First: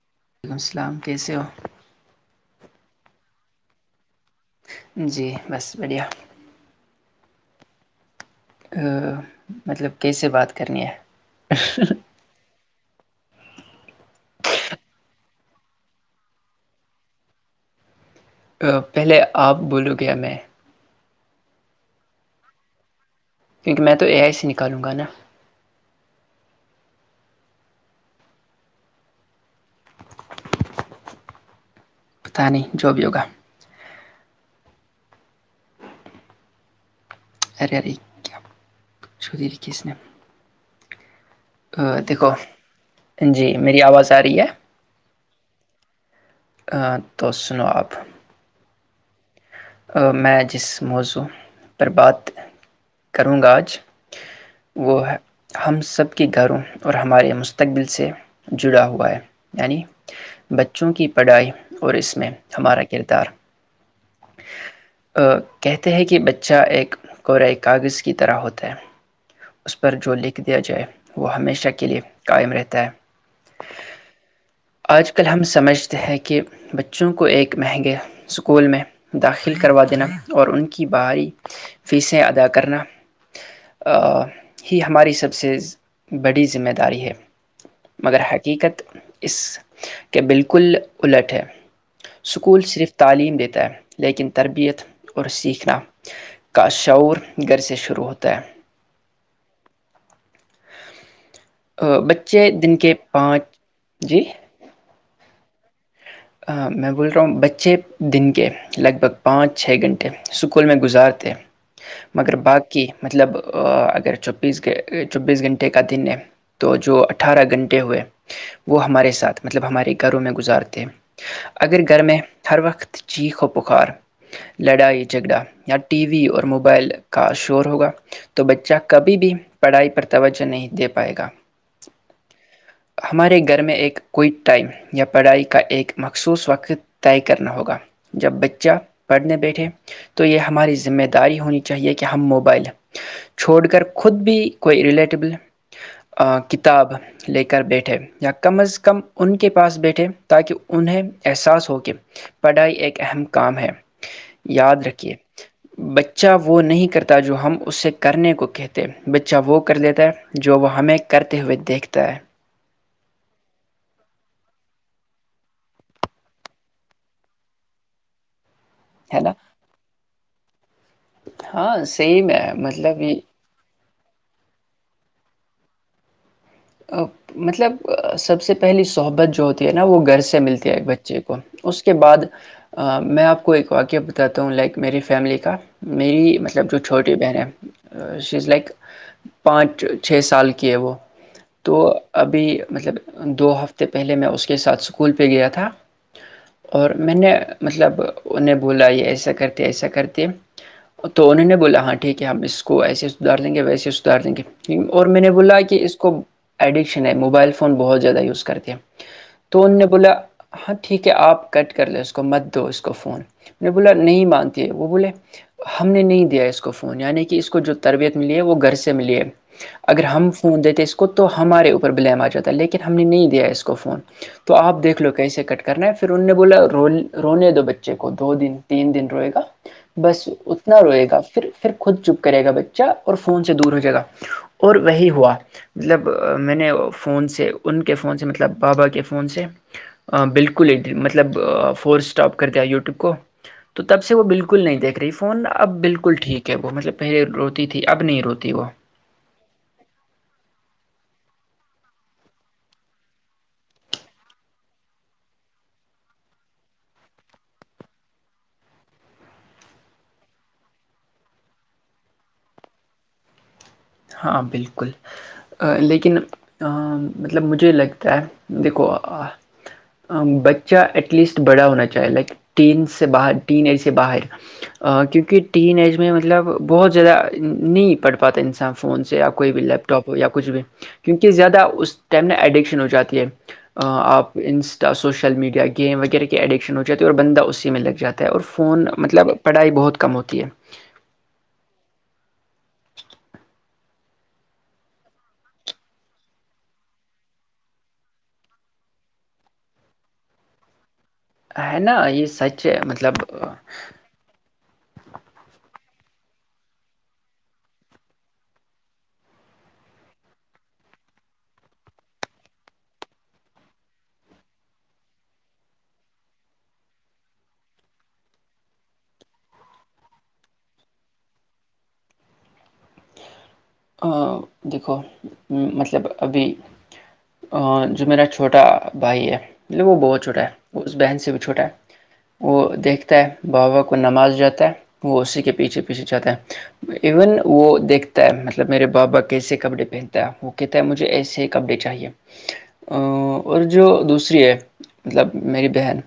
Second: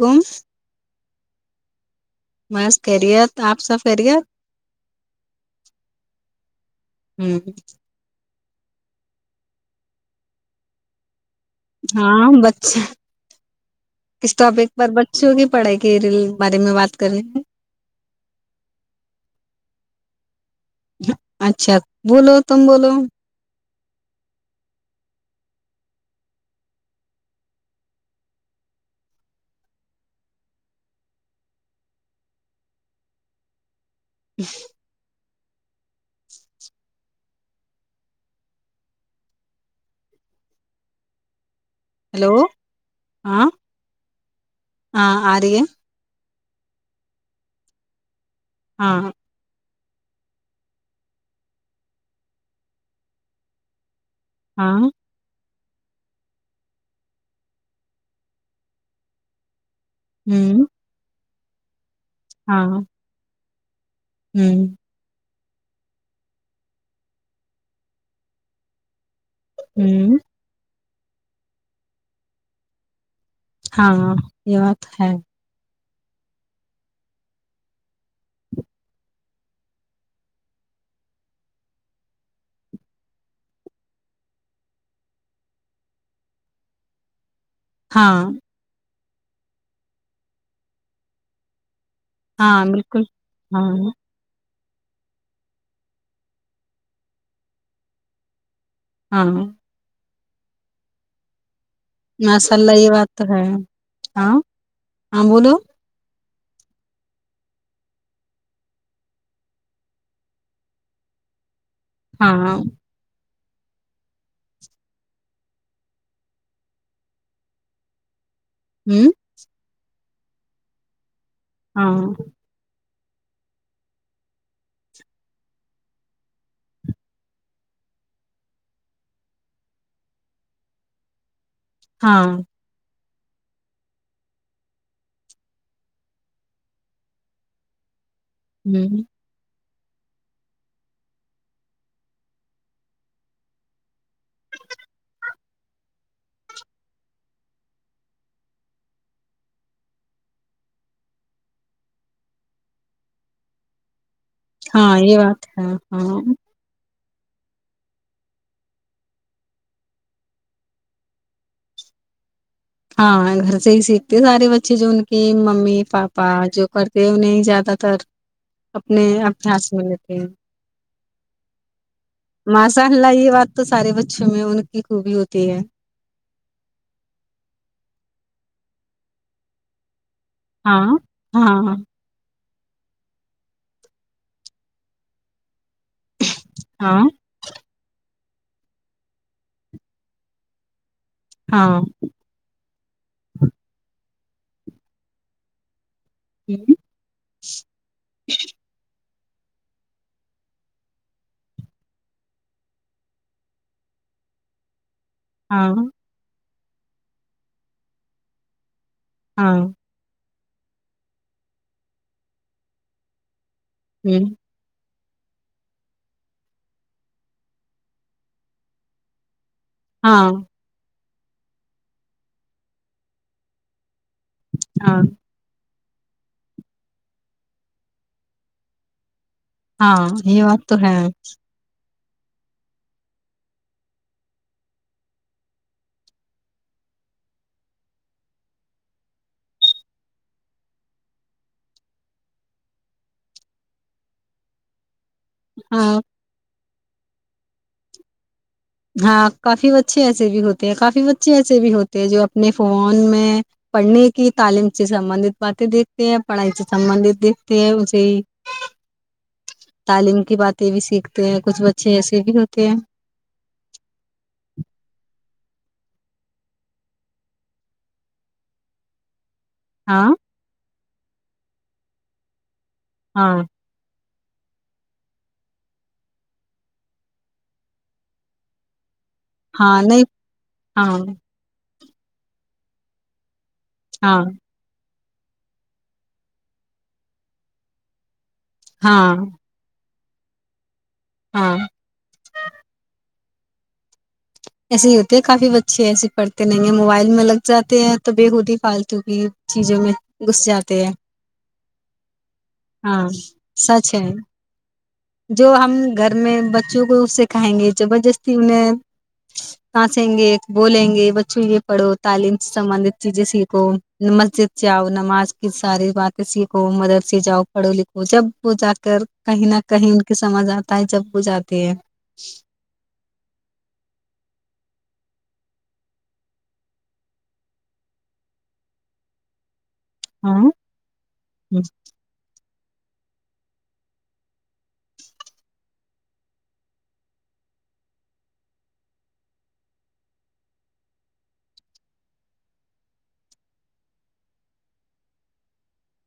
تم وعلیکم السلام کیسے ہو بس خیریت آپ سب خیریت جی بس بڑھیا ہوں مطلب کیسے بات کرنی ہے ہاں بچا کس ٹاپک پر بچوں کی پڑھائی کے بارے میں بات کرنی ہیں پہلے آپ بولو میں اچھا بولو تم بولو کیونکہ میں تو اے آئی سی نکالوں گا نا پت نہیں جو بھی ہوگا جی ار ار کیا سودھی کے اس دیکھو ہلو ہاں جی میری آواز آ رہی ہے ہاں آ رہی ہے توس سناو آپ ہاں ہاں میں جس موضوع پر بات کروں گا آج ہاں وہ ہے ہم سب کے گھروں اور ہمارے مستقبل سے جڑا ہوا ہے یعنی ہوں بچوں کی پڑائی اور اس میں ہاں ہمارا کردار ہوں آ، کہتے ہیں کہ بچہ ایک کورۂ کاغذ کی طرح ہوتا ہے اس پر جو ہوں لکھ دیا جائے وہ ہمیشہ کے لیے قائم رہتا ہے ہاں یہ بات ہے ہے کہ بچوں کو ایک مہنگے اسکول میں داخل کروا دینا اور ان کی باہری فیسیں ادا کرنا ہی ہماری سب سے بڑی ذمہ داری ہے ہاں مگر حقیقت اس کے بالکل الٹ ہے سکول ہاں صرف بالکل تعلیم دیتا ہاں ہے تربیت اور سیکھنا کا شعور گھر سے شروع ہوتا ہے ہاں بچے ماشاء دن اللہ یہ کے بات تو ہے پانچ جی ہاں ہاں بولو میں بول رہا ہوں بچے دن کے لگ بھگ پانچ چھ گھنٹے اسکول میں گزارتےے ہاں مگر باقی مطلب اگر چوبیس چوبیس گھنٹے کا دن ہے تو جو اٹھارہ گھنٹے ہوئے وہ ہوں ہمارے ساتھ مطلب ہمارے گھروں میں گزارتے اگر ہاں گھر میں ہر وقت چیخ و پخار لڑائی جھگڑا یا ٹی وی اور موبائل کا شور ہوگا تو بچہ کبھی بھی پڑھائی پر توجہ نہیں دے پائے گا ہاں ہمارے گھر میں ایک کوئی ٹائم یا پڑھائی کا ایک مخصوص وقت طے کرنا ہوگا جب بچہ ہ پڑھنے بیٹھے تو یہ ہماری ذمہ داری ہونی چاہیے کہ ہم موبائل چھوڑ کر خود بھی کوئی ریلیٹیبل کتاب لے کر بیٹھے یا کم از کم ان کے پاس بیٹھے تاکہ انہیں احساس ہو کہ پڑھائی ایک اہم کام ہے یاد ہاں رکے یہ بات ہے ہاں بچہ وہ نہیں کرتا ت جو ہم اسے کرنے کو کہتے بچہ وہ کر لیتا ہے جو وہ ہمیں کرتے ہوئے دیکھتا ہے ہاں گھر سے ہی سیکھتی سارے بچے جو ان کی ممی پاپا جو کرتے ہیں انہیں زیادہ تر اپنے ہے نا ابیاس میں لیتے ہیں ہاں سیم ہے مساء مطلب اللہ یہ بات تو ساری ب ا میں ان کی خوبی ہوتی ہے مطلب سب سے پہلی سحبت جو ہوتی ہے نا وہ گھر سے ملتی ہے ایک ہاں بچے کو ہاں اس کے بعد میں آپ کو ایک واقعہ بتاتا ہوں لائک میری فیملی کا میری مطلب جو ہاں چھوٹی بہنیں چیز لائک پانچ چھ سال کی ہے وہ ہاں تو ابھی مطلب دو ہفتے پہلے میں اس اس کے ساتھ اسکول پہ گیا تھا ہوں، اور میں نے مطلب انہیں بولا یہ ایسے کرتے ایسا کرتے تو انہوں نے بولا ہاں ٹھیک ہے ہم اس کو ایسے سدھار دیں گے ویسے سدھار دیں گے اور میں نے بولا کہ ہاں اس کو ایڈکشن ہے موبائل فون بہت زیادہ یوز کرتے ہیں ہاں تونے بلا ہاں ٹھیک ہے آپ کٹ کر لیں اس کو مت دو اس کو فون نہیں بولا نہیں ہ مانتی ہے وہ بولے ہم نے نہیں دیا اس کو فون یعنی کہ اس کو جو تربیت ملی ہے وہ گھر سے ملی ہے اگر ہم ہاں فون دتےس تو ہمارے اوپر بلیم آ جاتا ہے لیکن ہم نے نہیں دیا اس کو فون تو آپ دیکھ ہاں لو کیسے کٹ کر کرنا ہے پھر ان نے بولا ر رونے دو بچے کو دو دن تین دن روئے گا ہاں بس یہ بات تو اتنا ہے روئے گا پھر پھر خود چپ کرے گا بچہ اور فون سے دور ہو جائے گا اور وہی ہوا مطلب میں نے فون سے ان کے فون سے مطلب بابا کے فون سے بالکل مطلب فور اسٹاپ کر دیا یوٹیوب کو تو تب سے وہ بالکل نہیں دیکھ رہی فون اب ہاں بالکل ٹھیک ہے وہ مطلب پہلے روتی تھی اب نہیں روتی وہ ہاں کافی بچے ایس بھی ہوتے ہیں کافی کافی بچے ایسے بھی ہوتے ہیں جو اپنے فون میں پڑھنے کی تعلیم سے سبندت باتیں دیکھتے ہیں پڑھائی سے سبندت دیکھتے ہیں اسے تعلیم کی باتیں بھی سیکھتے ہیں کچھ بچے ایسے بھی ہوتے ہیں ہاں بالکل لیکن مطلب مجھے لگتا ہے دیکھو ا ہاں بچ ا ایٹ لیسٹ بڑا ہونا چاہے لائک ٹین سے باہر ہاں ٹین ای سے باہر کیونکہ ٹین ایج میں مطلب بہت زیادہ نہیں پڑھ پاتا انسان فون یا کوئی بھی ہاں نہیں لیپٹاپ ہو یا کچھ بھی ہاں کیونکہ زیادہ اس ت نے ایڈکشن ہو جاتی ہے [unintelligible] ہاں آپ ان [unintelligible] سوشل میڈیا گیم وغیرہ کے ایڈکشن ہو جاتی اور بندہ اسی میں لگاتا [unintelligible] اور فون ہاں مطلب پڑھائی بہت [unintelligible] کم ہوتی ہے [unintelligible] ہاں [unintelligible] [unintelligible] ایسے ہی ہوتے ہے کافی بچے ایسے پڑھتے نہیں ہیں موبائل میں لگ جاتے ہیں تو بے خود ہی فالتو کی چیزوں میں گھس جاتے ہیں [unintelligible] ہے نا یہ سچ ہے ہاں مطلب سچ ہے [unintelligible] جو ہم گھر میں بچوں کو اس سکھائیں گے زبردستی انہیں سانسیں گے بولیں گے بچوں یہ پڑھو تعلیم سے سبندت چیزیں سیکھو مسجد سےاؤ نماز کی ساری باتیں سیکھو مدرس جاؤ پڑھو لکھو جب وہ جا کر کہیں نہ کہیں ان کی سمجھ آتا ہے جب وہ جاتی ہے [unintelligible] دیکھو مطلب ابھی جو میرا چھوٹا بھائی ہے [unintelligible] مطب وہ بہت چھوٹا ہاں ہے اس بہن سے بھی چھوٹا ہے [unintelligible] وہ دیکھتا ہے بابا کو نماز جاتا ہے وہ اسی کے پیچھے پیچھے جاتا ہے ایون وہ دیکھتا ہے مطل [unintelligible] مطلب میرے بابا کیسے کپڈے پہنتا ہے وہ کہتا ہے مجھے ایسے ہی کپڈے چاہیے اور جو دوسری ہے مطلب میری بہن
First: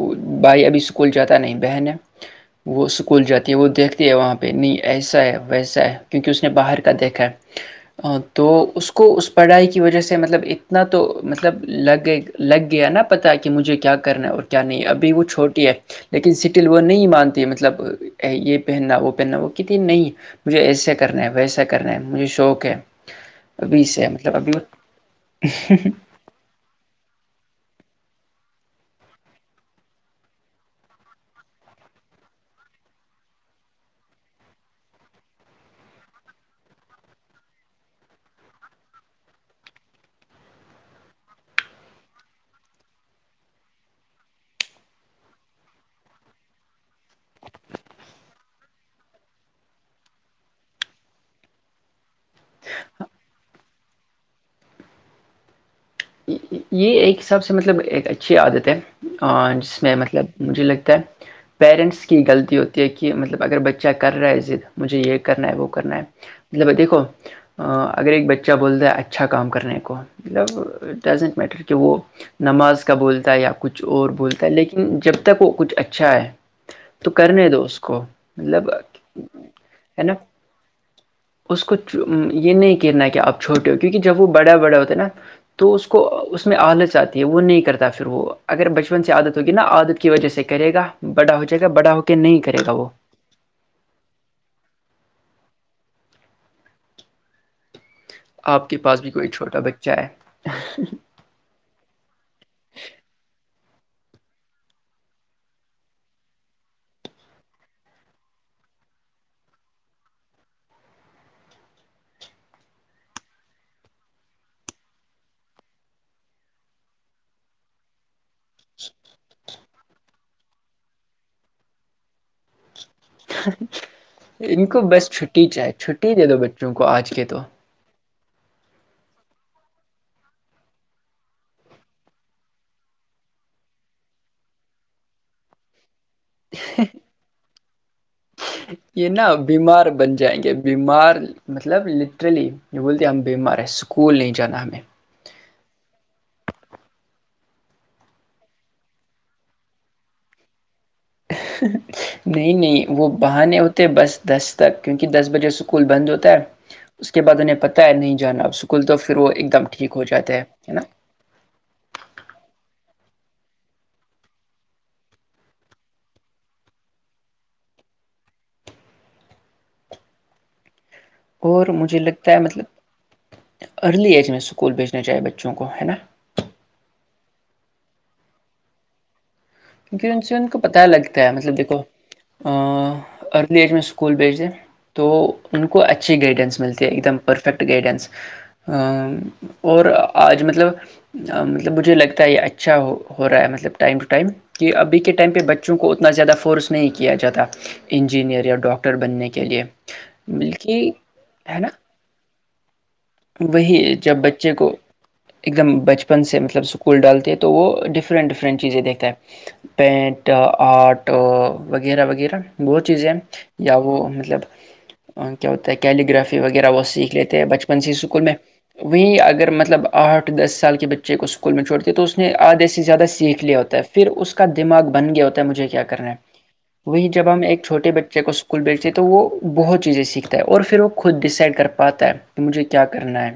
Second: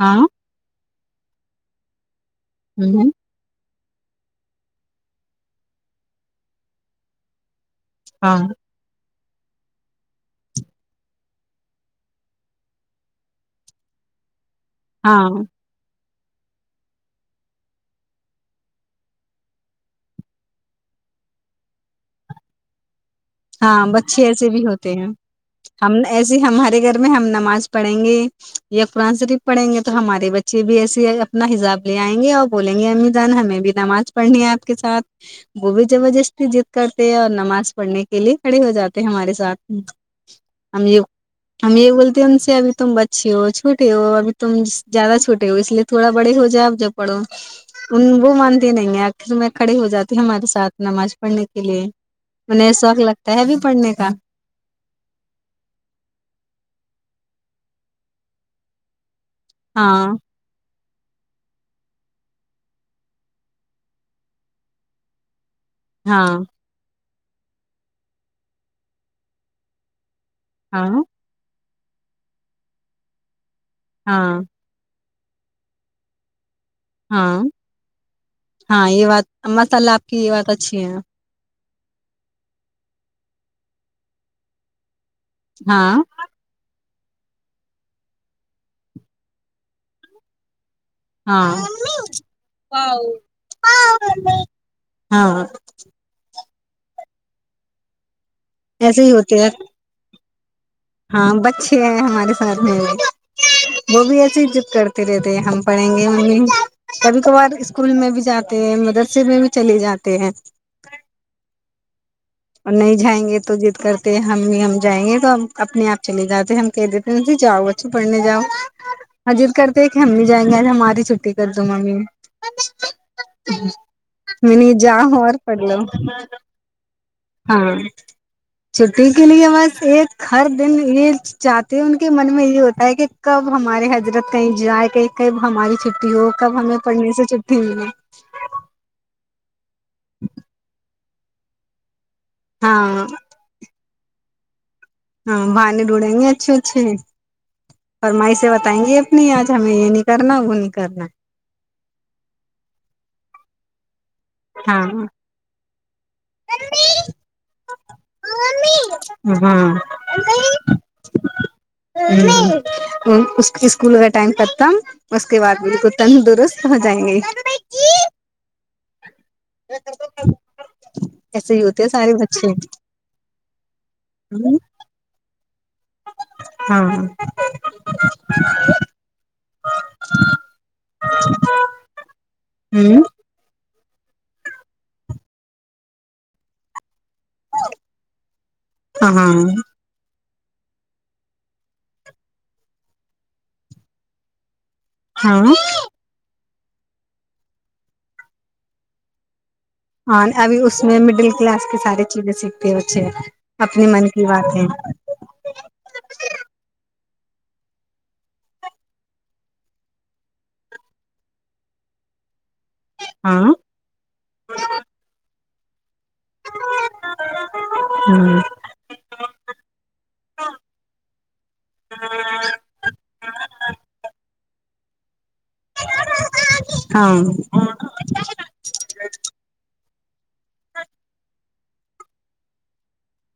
ہاں بھائی ابھی اس اسکول جاتا نہیں بہن ہے [unintelligible] وہ اسکول جاتی ہے وہ دیکھ [unintelligible] ہے وہاں پہ نہیں ایسا ہے ویسا ہے کیونکہ اس نے باہر کے [unintelligible] کا دیکھیں [unintelligible] ہاں تو اس کو اس [unintelligible] پڑھائی کی وجہ سے مطلب اتنا تو مطلب لگے لگ گیا نا پتاہ کہ مجھے کیا کرنا ہے اور [unintelligible] کیا نہیں ابھی وہ ہاں چھوٹی ہے [unintelligible] لیکن سٹل وہ نہیں مانتی مطلب یہ پہننا وہ پہننا وہ کہتی نہیں مجھے ایسا کرنا ہے ویسا [unintelligible] کرنا ہے مجھے شوق ہے [unintelligible] ابھی ہاں سے بچے مطلب ایسے ابھی وہ بھی ہوتے ہیں ہم ایسے ہمارے گھر میں ہم نمازڑ [unintelligible] پڑھیں گے یا قرآن شریف پڑھیں گے تو ہمارے بچے بھی ایسے اپنا حساب لے آئیں گے اور بولیں گے امی جان ہمیں بھی نماز پڑھنی ہے آپ کے ساتھ وہ بھی زبردستی جضد کرتے ہیں اور نماز پڑھنے کی [unintelligible] لیے کھڑے ہو جاتے ہیں ہمارے ساتھ ہم یہ ہم یہ بولتے ہیں ان سے اب تم بچے ہو چھوٹے ہو ابھی تم زیادہ چھوٹے ہو اس لیے تھوڑا بڑے ہو جائے ا ج پڑھو ان وہ مانتی نہیں ہے آخر میں کھڑے ہو جاتی ہ ہمارے ساتھ نماز پڑھنے کے لیے انیں [unintelligible] شوق لگتا ہے ابھی پڑھنے کا [unintelligible] یہ ایک حساب سے مطلب ایک اچھی عادت ہے [unintelligible] اور جس میں ہاں مطلب مجھے لگتا [unintelligible] پیرنٹس کی غلطی ہوتی ہے کہ مطلب اگر بچہ کر رہا ہے زد مجھے یہ کرنا ہے وہ [unintelligible] کرنا ہے ہاں مطلب دیک کوو [unintelligible] ا اگر ایک بچہ بولتا ہے اچھا کام کرنے کو [unintelligible] ہاں ملب [unintelligible] زینٹ میٹر کہ وہ نماز کا بولتا ہے یاپ [unintelligible] کچھ اور ہاں بولتا ہے لیکن جب [unintelligible] تک کچھ اچھا ہے تو ہاں کرنے دو اس کو مطلب ہاں یہ ہے بات ماشاء اللہ آپ نا کی یہ بات اچھی ہے اس کو یہ نہیں کہنا ہے کہ آپ چھوٹے ہو کیونکہ جب وہ بڑے بڑے ہوتے نا تو اس کو ہاں کو اس میں آال [unintelligible] ات وہ نہیں کرتا پھر وہ اگر بچپن سے عادت ہوگی نا عادت کی وجہ سے کرے گا بڑا ہو ہاں جائے گا بڑا ہو کے نہیں کرے گا وہ ہاں [inaudible] آپ کے پاس ایسے بھی ہی کوئی ہوتے ہیں چھوٹا بچہ ہے ہاں بچے ہیں ہمارے ساتھ میں وہ بھی ایسی عزت کرتے رہتے ہیں ہم پڑھیں گے ممی کبھی کبھار اسکول میں بھی جاتے ہیں مدرسے میں بھی چلے جاتے ہیں اور نہیں جائیں گے تو جد کرتے ہم بھی ہم جائیں گے تو ہم اپنے آپ چلے جاتے ہم کہہ دیتے جاؤ بچوں پڑھنے جاؤ اور جضد کرتے کہ ہم بھی جائیں گے آج ہماری چھٹی کر دو ممی [unintelligible] میں ان نہیں کو بس جاؤ اور چھٹی پڑھ چاہی لو چھٹی دے دو بچوں کو آج کے تو ہاں چھٹی کے لیے بس ایک ہر دن یہ چاہتے ہیں ان کے من میں یہ ہوتا ہے کہ کب ہمارے حضرت کہیں جائے کہیں کب ہماری چٹی وہ کب ہمیں پڑھنے سے چلتی ہو ہے یہ نا بیمار بن جائیں گے بیمار مطلب چلی بولتی ہاں ہم بیمار ہیں سک اسکول نہیں جانا ہمیں ہاں بھانے ڈوڈیں گے اچھے اچھے اور مائے بتائیں گی اپنی آج ہمیں یہ نہیں کرنا وہ نہیں کرنا نہیں نہیں وہ بہانے اتے بس دس تک ہاں کیونکہ دس بجے اسکول بند ہوتا ہے اس کے بعد انہیں پتا نہیں جانا سکول تو پھر وہ ایک دم ہاں ٹھیک ہو جاتا ہے ہے نا اسکول کا ٹائم ختم اس کے بعد بال کو تندرست ہو جائیں گے کر [unintelligible] اور مجھے لگتا ہے مطلب ارلی ایج میں اسکول بھیجنا چاہے بچے بچوں کو ہے نا [inaudible] کیونکہ ان سے ان کو پتا لگتا ہے مطلب دیکھو ا ہاں ارلی ایج میں [unintelligible] اسکول بھیج دیں تو ان کو اچھی گائیڈنس ملتی ہے ایک دم پرفیکٹ گائیڈینس ہاں اور آج مطلب مطلب مجھے لگتا ہے یہ اچھا ہو رہا ہے مطلب ٹائم ٹو ٹائم کہ ابھی کے ٹائ پہ ہاں بچوں کو اتنا زیادہ فورس نہیں کیا جاتا انجینئر یا ڈاکٹر بننے کے لیے ہاں ابھی اس بلکہ میں مڈل ہے کلاس نا کی ساری چیزیں سیکھ پی [unintelligible] وہی جب بچے کو ایک دم بچپن سے مطلب اسکول ڈالتا تو وہ ڈفرینٹ ڈفرینٹ چیزیں دیکھتا ہے پینٹ آرٹ وغیرہ وغیرہ بہت چیزیں ہیں ہاں یا وہ مطلب کہتے کیلیگرافی وغیرہ سیکھ لیتے ہیں بچ اسکول میں وہیں اگر مطلب آٹھ دس سال کے بچے کو اسکول میں چھوڑتی تو اس نے آدھے سے زیادہ سیکھ لیا ہوتا ہے پھر اس اس کا دماغ بن گیا ہوتا مجھے کیا کرنا وہی جب ہوں ہم ایک ہاں چھوٹے بچے کو اسکول بیچتے ہیں تو وہ بہت چیزیں سیکھتا ہے اور پھر وہ خود ڈیسائڈ کر پ پت ہے تو مجھے کیا کرنا ہے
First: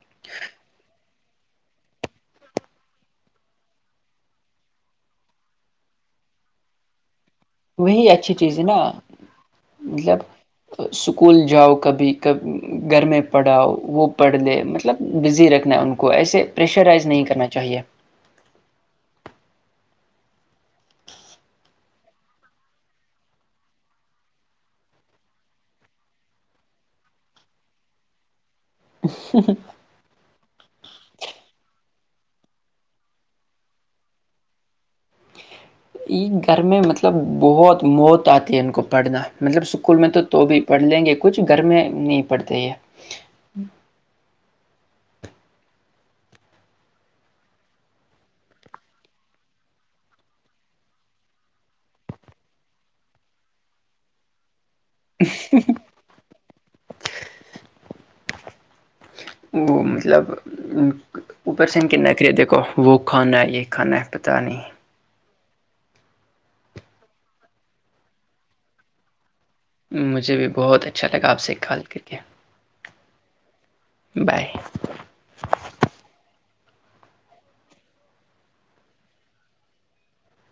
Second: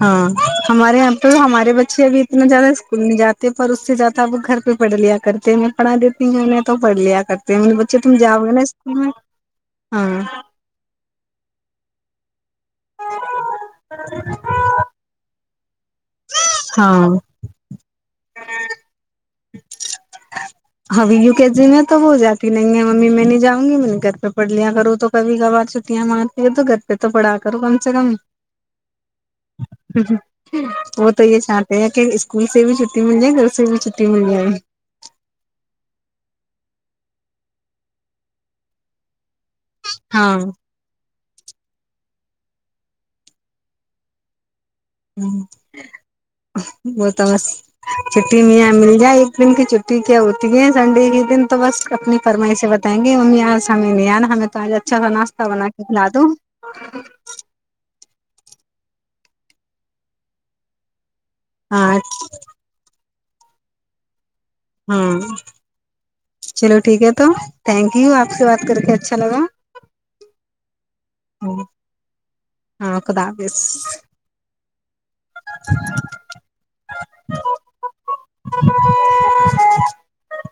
ہاں ہمارے یہاں تو ہمارے بچے ابھی اتنا زیادہ اسکول نہیں جاتے پر اس سے زیادہ اب گھر پڑھ لیا کرتے ہیں میں پڑھا دیتی ہوںہیں تو پڑھ لیا کرتے ہیں میرے بچے وہی تم اچھی جاؤ گے چیز ہے نا اسکول میں مطلب ہاں اسکول جاؤ کبھی کب گھر میں پڑھاؤ وہ پڑھ لے مطلب بزی رکھ ان کو ایسے پرریشرائز ہاں نہیں کرنا چاہیے ابھی یو کے جی میں تو ہو جاتی نہیں ہے ممی میں نہیں جاں گی میں نے گھر پہ پڑھ لیا کروں تو کبھی کبھار چھٹیاں مارتی ہے تو گھر پہ تو پڑھا کروں کم سے کم وہ تو یہ چاہتے ہیں اسکول سے بھی چھٹی مل جائے گھر سے بھی چھٹی مل جائے یہ گھر میں مطلب بہت موت آتی ہے ان کو پڑھنا مطلب اسکول میں ہاں تو بھی پڑھ لیں گے کچھ گھر میں نہیں پڑتے ہے ہ وہ تو بس چھٹی میں یہ مل جائے ایک دن کی چٹی کیا ہوتی ہے سنڈے کے دن تو بس اپنی فرمائی سے بتائیں گے ممی آس ہمیں نہیں آنا ہمیں تو آ جاتا اچھاا ناشہ بنا کے کھلا د وہ مطلب اوپر سے ہاں ان کے ن کرریت دیکھو وہ کھانا ہے یہ کھانا ہے پتا نہیں ہاں چلو ٹھیک ہے تو تھینک یو آپ سے بات کر کے اچھا لگا مجھے بھی بہت اچھا لگا آپ سے کال کر کے ہاں خدا حافظ بائے [unintelligible]